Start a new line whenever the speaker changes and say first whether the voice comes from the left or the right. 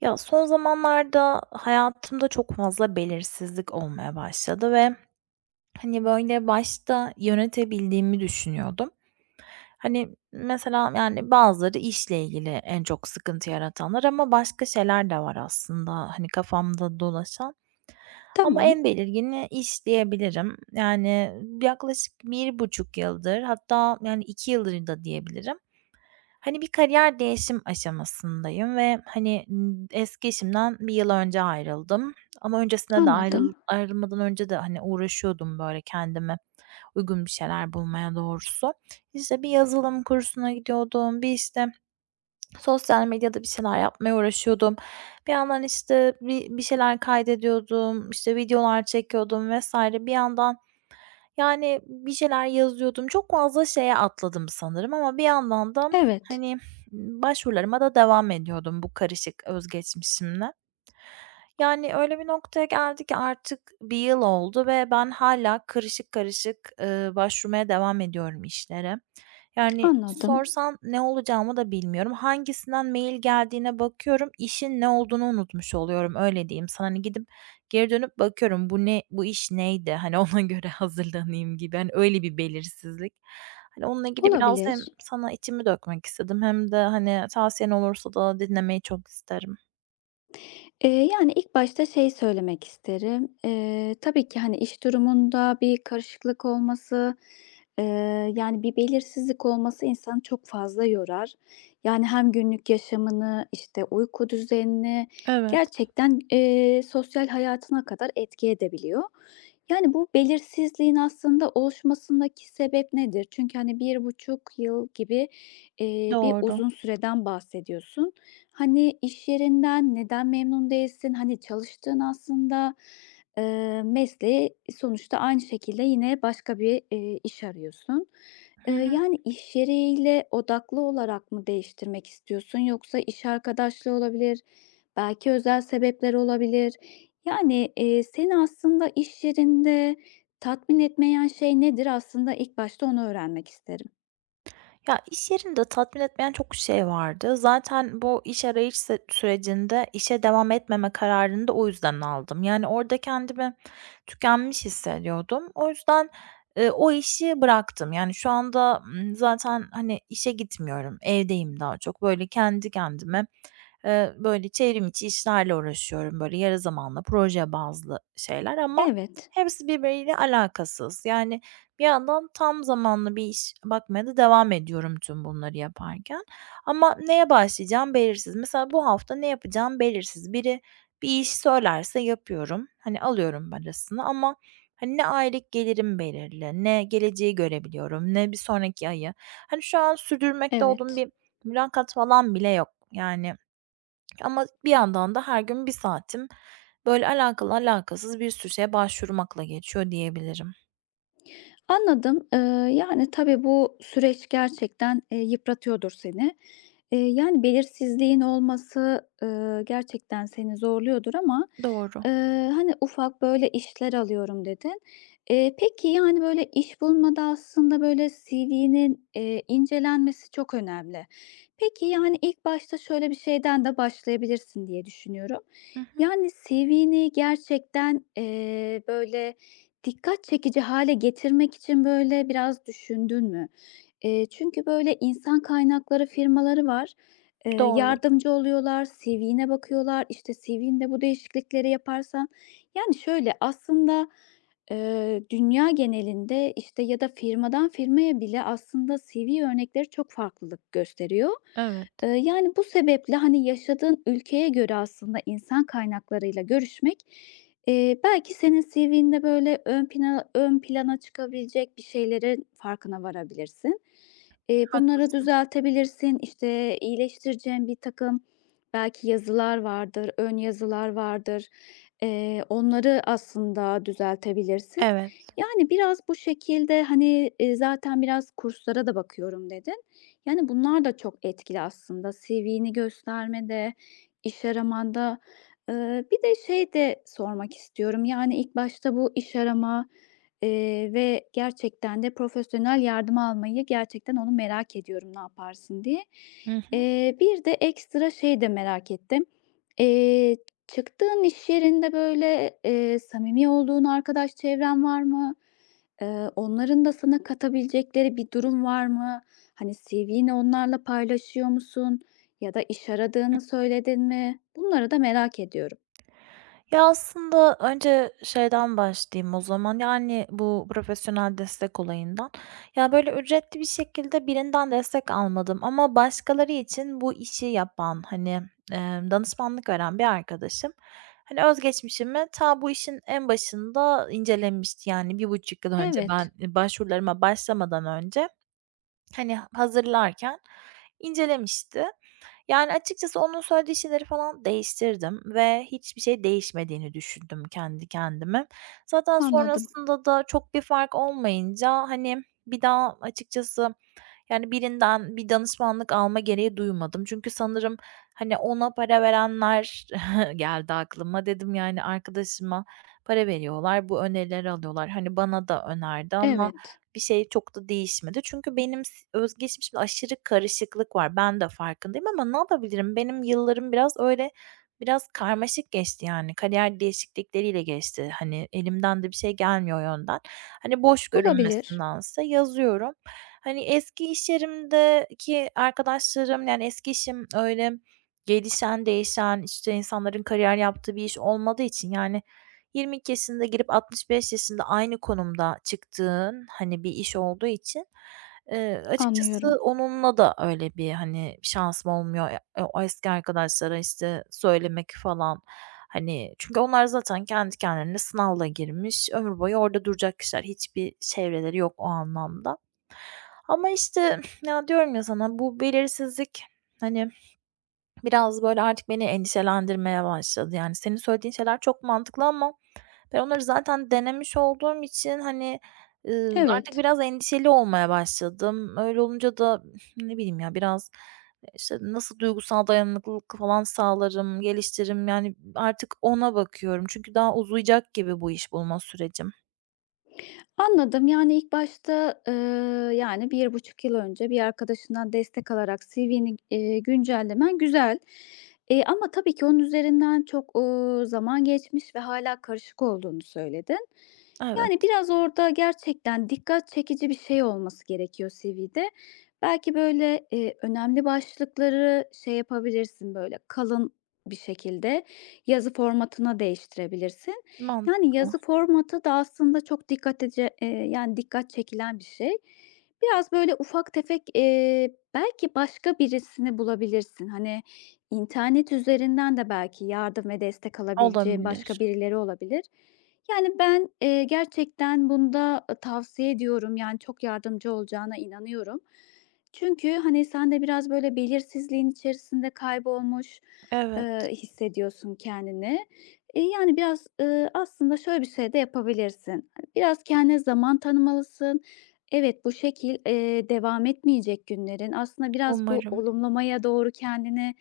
right: Ya, son zamanlarda hayatımda çok fazla belirsizlik olmaya başladı ve, başta yönetebildiğimi düşünüyordum. Mesela, bazıları işle ilgili en çok sıkıntı yaratanlar ama başka şeyler de var aslında, kafamda dolaşan. Ama
left: Tamam,
right: en belirgini iş diyebilirim. Yaklaşık bir buçuk yıldır hatta, 2 yıldır da diyebilirim. Bir kariyer değişim aşamasındayım ve, eski işimden bir yıl önce ayrıldım ama öncesinde de
left: anladım.
right: ayrılmadan önce de, uğraşıyordum, böyle, kendime uygun bir şeyler bulmaya doğrusu. İşte, bir yazılım kursuna gidiyordum, bir, işte, sosyal medyada bir şeyler yapmaya uğraşıyordum. Bir yandan, işte, bir şeyler kaydediyordum, işte, videolar çekiyordum vesaire. Bir yandan, bir şeyler yazıyordum. Çok fazla şeye atladım sanırım ama bir yandan da,
left: Evet,
right: hani, başvurularıma da devam ediyordum bu karışık özgeçmişimle. Yani, öyle bir noktaya geldi ki artık bir yıl oldu ve ben hala karışık karışık, başvurmaya devam ediyorum işlere. Yani,
left: anladım.
right: sorsan ne olacağımı da bilmiyorum. Hangisinden mail geldiğine bakıyorum, işin ne olduğunu unutmuş oluyorum, öyle diyeyim sana. Hani, gidip geri dönüp bakıyorum, bu ne, bu iş neydi? Hani, ona göre hazırlanayım gibi. Hani, öyle bir belirsizlik. Hani, onunla ilgili biraz hem
left: Olabilir.
right: sana içimi dökmek istedim hem de, tavsiyen olursa da dinlemeyi çok isterim.
left: Yani, ilk başta şey söylemek isterim. Tabii ki, hani, iş durumunda bir karışıklık olması, yani, bir belirsizlik olması insanı çok fazla yorar. Yani, hem günlük yaşamını, işte, uyku düzenini,
right: Evet.
left: gerçekten, sosyal hayatına kadar etki edebiliyor. Yani, bu belirsizliğin aslında oluşmasındaki sebep nedir? Çünkü, hani, 1,5 yıl gibi bir
right: Doğru.
left: uzun süreden bahsediyorsun. Hani iş yerinden neden memnun değilsin? Hani çalıştığın aslında, mesleği sonuçta aynı şekilde yine başka bir, iş arıyorsun.
right: Hı hı.
left: Yani iş yeriyle odaklı olarak mı değiştirmek istiyorsun yoksa iş arkadaşlığı olabilir, belki özel sebepler olabilir. Yani, seni aslında iş yerinde tatmin etmeyen şey nedir? Aslında ilk başta onu öğrenmek isterim.
right: Ya, iş yerinde tatmin etmeyen çok şey vardı. Zaten bu iş arayış sürecinde işe devam etmeme kararını da o yüzden aldım. Yani orada kendimi tükenmiş hissediyordum. O yüzden, o işi bıraktım. Yani, şu anda, zaten, işe gitmiyorum, evdeyim daha çok. Böyle, kendi kendime, böyle, çevrim içi işlerle uğraşıyorum. Böyle, yarı zamanlı, proje bazlı şeyler ama
left: Evet,
right: hepsi birbiriyle alakasız. Bir yandan tam zamanlı bir iş bakmaya da devam ediyorum tüm bunları yaparken ama neye başlayacağım belirsiz. Mesela bu hafta ne yapacağım belirsiz. Biri bir iş söylerse yapıyorum. Hani, alıyorum parasını ama, ne aylık gelirim belirli, ne geleceği görebiliyorum, ne bir sonraki ayı. Hani, şu an sürdürmekte olduğum
left: evet.
right: bir mülakat falan bile yok. Yani, ama bir yandan da her gün bir saatim böyle alakalı alakasız bir sürü şeye başvurmakla geçiyor diyebilirim.
left: Anladım. Yani, tabii bu süreç gerçekten, yıpratıyordur seni. Yani, belirsizliğin olması, gerçekten seni zorluyordur ama
right: Doğru.
left: Eee, hani, "Ufak, böyle, işler alıyorum." dedin. Peki, yani, böyle, iş bulmada aslında, böyle, CV'nin, incelenmesi çok önemli. Peki, yani, ilk başta şöyle bir şeyden de başlayabilirsin diye düşünüyorum.
right: Hı hı.
left: Yani, CV'ni gerçekten, böyle, dikkat çekici hale getirmek için, böyle, biraz düşündün mü? Çünkü, böyle, insan kaynakları firmaları var.
right: Doğru.
left: Yardımcı oluyorlar, CV'ne bakıyorlar. İşte, CV'nde bu değişiklikleri yaparsan. Yani, şöyle, aslında, dünya genelinde, işte, ya da firmadan firmaya bile aslında CV örnekleri çok farklılık gösteriyor.
right: Evet.
left: Yani, bu sebeple, hani, yaşadığın ülkeye göre aslında insan kaynaklarıyla görüşmek, belki senin CV'nde böyle ön plana çıkabilecek bir şeylerin farkına varabilirsin. Bunları
right: Haklısın.
left: düzeltebilirsin. İşte, iyileştireceğin bir takım belki yazılar vardır, ön yazılar vardır. Onları aslında düzeltebilirsin.
right: Evet.
left: Yani, biraz bu şekilde, hani, zaten biraz kurslara da bakıyorum dedin. Yani, bunlar da çok etkili aslında. CV'ni göstermede, iş aramanda. Bir de şey de sormak istiyorum, yani, ilk başta bu iş arama ve gerçekten de profesyonel yardım almayı gerçekten onu merak ediyorum, ne yaparsın diye.
right: Hı hı.
left: Bir de ekstra şey de merak ettim. Eee, Çıktığın iş yerinde, böyle, samimi olduğun arkadaş çevren var mı? Onların da sana katabilecekleri bir durum var mı? Hani, CV'ni onlarla paylaşıyor musun? Ya da iş aradığını söyledin mi? Bunları da merak ediyorum.
right: Ya, aslında önce şeyden başlayayım o zaman, bu profesyonel destek olayından. Ya, böyle, ücretli bir şekilde birinden destek almadım ama başkaları için bu işi yapan, danışmanlık veren bir arkadaşım, özgeçmişimi ta bu işin en başında incelemişti. Yani, bir buçuk yıl önce ben,
left: Evet,
right: başvurularıma başlamadan önce, hazırlarken incelemişti. Yani, açıkçası onun söylediği şeyleri falan değiştirdim ve hiçbir şey değişmediğini düşündüm kendi kendime. Zaten
left: anladım.
right: sonrasında da çok bir fark olmayınca, bir daha açıkçası, birinden bir danışmanlık alma gereği duymadım. Çünkü sanırım, ona para verenler geldi aklıma. Dedim, arkadaşıma para veriyorlar, bu önerileri alıyorlar. Hani, bana da önerdi ama
left: Evet,
right: bir şey çok da değişmedi. Çünkü benim özgeçmişimde aşırı karışıklık var. Ben de farkındayım ama ne yapabilirim? Benim yıllarım biraz öyle, biraz karmaşık geçti yani. Kariyer değişiklikleriyle geçti. Hani, elimden de bir şey gelmiyor o yönden. Hani, boş
left: olabilir.
right: görünmesindense yazıyorum. Hani, eski iş yerimdeki arkadaşlarım, eski işim öyle gelişen, değişen, işte, insanların kariyer yaptığı bir iş olmadığı için, 22 yaşında girip 65 yaşında aynı konumda çıktığın, bir iş olduğu için, açıkçası
left: Anlıyorum.
right: onunla da öyle bir, şansım olmuyor. E o eski arkadaşlara, işte, söylemek falan, çünkü onlar zaten kendi kendilerine sınavla girmiş, ömür boyu orada duracak kişiler. Hiçbir çevreleri yok o anlamda. Ama, işte, ya, diyorum ya sana, bu belirsizlik, hani, biraz, böyle, artık beni endişelendirmeye başladı. Yani, senin söylediğin şeyler çok mantıklı ama ben onları zaten denemiş olduğum için, artık
left: Evet.
right: biraz endişeli olmaya başladım. Öyle olunca da ne bileyim ya, biraz, işte, nasıl duygusal dayanıklılık falan sağlarım, geliştiririm, artık ona bakıyorum. Çünkü daha uzayacak gibi bu iş bulma sürecim.
left: Anladım. Yani, ilk başta, yani, 1,5 yıl önce bir arkadaşından destek alarak CV'ni, güncellemen güzel. Ama tabii ki onun üzerinden çok, zaman geçmiş ve hala karışık olduğunu söyledin.
right: Evet,
left: Yani, biraz orada gerçekten dikkat çekici bir şey olması gerekiyor CV'de. Belki, böyle, önemli başlıkları şey yapabilirsin, böyle, kalın bir şekilde yazı formatına değiştirebilirsin. Yani,
right: mantıklı.
left: yazı formatı da aslında çok dikkat çekilen bir şey. Biraz, böyle, ufak tefek, belki başka birisini bulabilirsin. Hani, internet üzerinden de belki yardım ve destek alabileceğin başka
right: Olabilir.
left: birileri olabilir. Yani, ben, gerçekten bunda, tavsiye ediyorum. Yani, çok yardımcı olacağına inanıyorum. Çünkü, hani, sen de biraz, böyle, belirsizliğin içerisinde kaybolmuş,
right: Evet,
left: hissediyorsun kendini. Yani, biraz, aslında şöyle bir şey de yapabilirsin. Hani, biraz kendine zaman tanımalısın. Evet, bu şekil, devam etmeyecek günlerin. Aslında biraz bu
right: umarım.
left: olumlamaya doğru kendini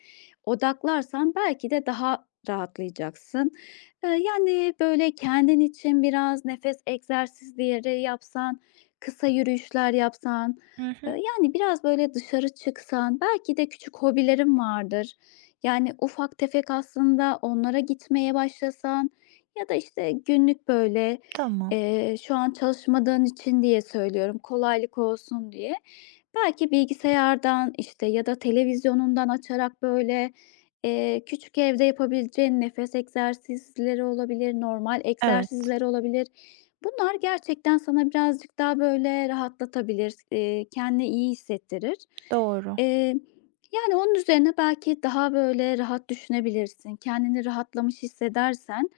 left: odaklarsan belki de daha rahatlayacaksın. Yani, böyle, kendin için biraz nefes egzersizleri yapsan, kısa yürüyüşler yapsan,
right: Hı hı,
left: yani, biraz, böyle, dışarı çıksan, belki de küçük hobilerin vardır. Yani, ufak tefek aslında onlara gitmeye başlasan ya da, işte, günlük böyle,
right: tamam.
left: şu an çalışmadığın için diye söylüyorum, kolaylık olsun diye, belki bilgisayardan, işte, ya da televizyonundan açarak böyle, küçük evde yapabileceğin nefes egzersizleri olabilir, normal
right: Evet,
left: egzersizleri olabilir. Bunlar gerçekten sana birazcık daha böyle rahatlatabilir, kendini iyi hissettirir.
right: doğru.
left: Eee yani, onun üzerine belki daha, böyle, rahat düşünebilirsin. Kendini rahatlamış hissedersen,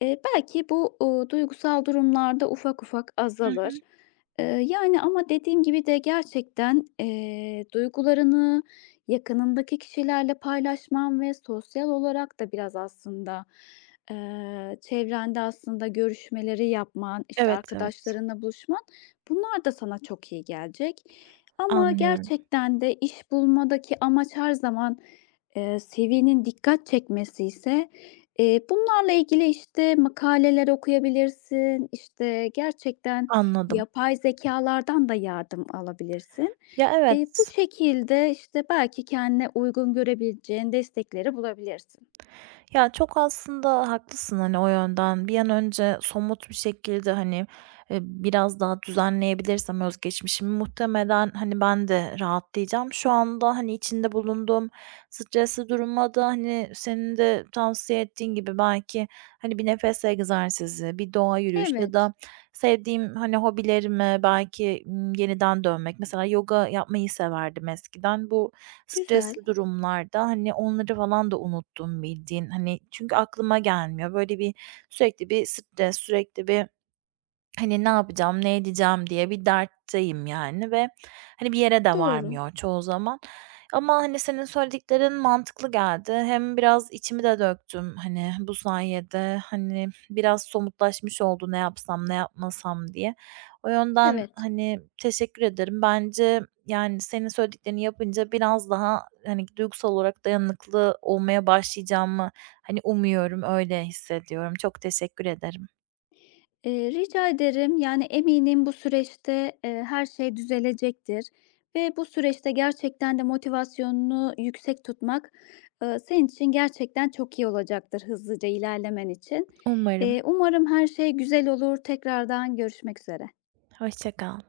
left: belki bu, duygusal durumlarda ufak ufak
right: Hı hı.
left: azalır. Yani, ama dediğim gibi de gerçekten, duygularını yakınındaki kişilerle paylaşman ve sosyal olarak da biraz aslında, çevrende aslında görüşmeleri yapman, işte,
right: Evet, evet.
left: arkadaşlarınla buluşman, bunlar da sana çok iyi gelecek. Ama
right: Anlıyorum.
left: gerçekten de iş bulmadaki amaç her zaman, CV'nin dikkat çekmesiyse, bunlarla ilgili, işte, makaleler okuyabilirsin, işte, gerçekten
right: Anladım.
left: yapay zekalardan da yardım alabilirsin.
right: Ya,
left: Bu
right: evet.
left: şekilde, işte, belki kendine uygun görebileceğin destekleri bulabilirsin.
right: Ya, çok aslında haklısın, o yönden. Bir an önce somut bir şekilde, biraz daha düzenleyebilirsem özgeçmişimi muhtemelen, ben de rahatlayacağım. Şu anda, içinde bulunduğum stresli duruma da, senin de tavsiye ettiğin gibi belki, bir nefes egzersizi, bir doğa yürüyüşü ya
left: Evet,
right: da sevdiğim, hobilerime belki, yeniden dönmek. Mesela yoga yapmayı severdim eskiden. Bu
left: güzel,
right: stresli durumlarda, onları falan da unuttum bildiğin. Hani, çünkü aklıma gelmiyor. Böyle bir sürekli bir stres, sürekli bir. Hani, ne yapacağım, ne edeceğim diye bir dertteyim yani ve, bir yere de
left: doğru.
right: varmıyor çoğu zaman. Ama, senin söylediklerin mantıklı geldi. Hem biraz içimi de döktüm, bu sayede. Hani, biraz somutlaşmış oldu ne yapsam, ne yapmasam diye. O yönden,
left: Evet.
right: teşekkür ederim. Bence, senin söylediklerini yapınca biraz daha, duygusal olarak dayanıklı olmaya başlayacağımı, umuyorum, öyle hissediyorum. Çok teşekkür ederim.
left: Rica ederim. Yani, eminim bu süreçte, her şey düzelecektir ve bu süreçte gerçekten de motivasyonunu yüksek tutmak, senin için gerçekten çok iyi olacaktır hızlıca ilerlemen için.
right: Umarım.
left: Umarım her şey güzel olur. Tekrardan görüşmek üzere.
right: Hoşça kal.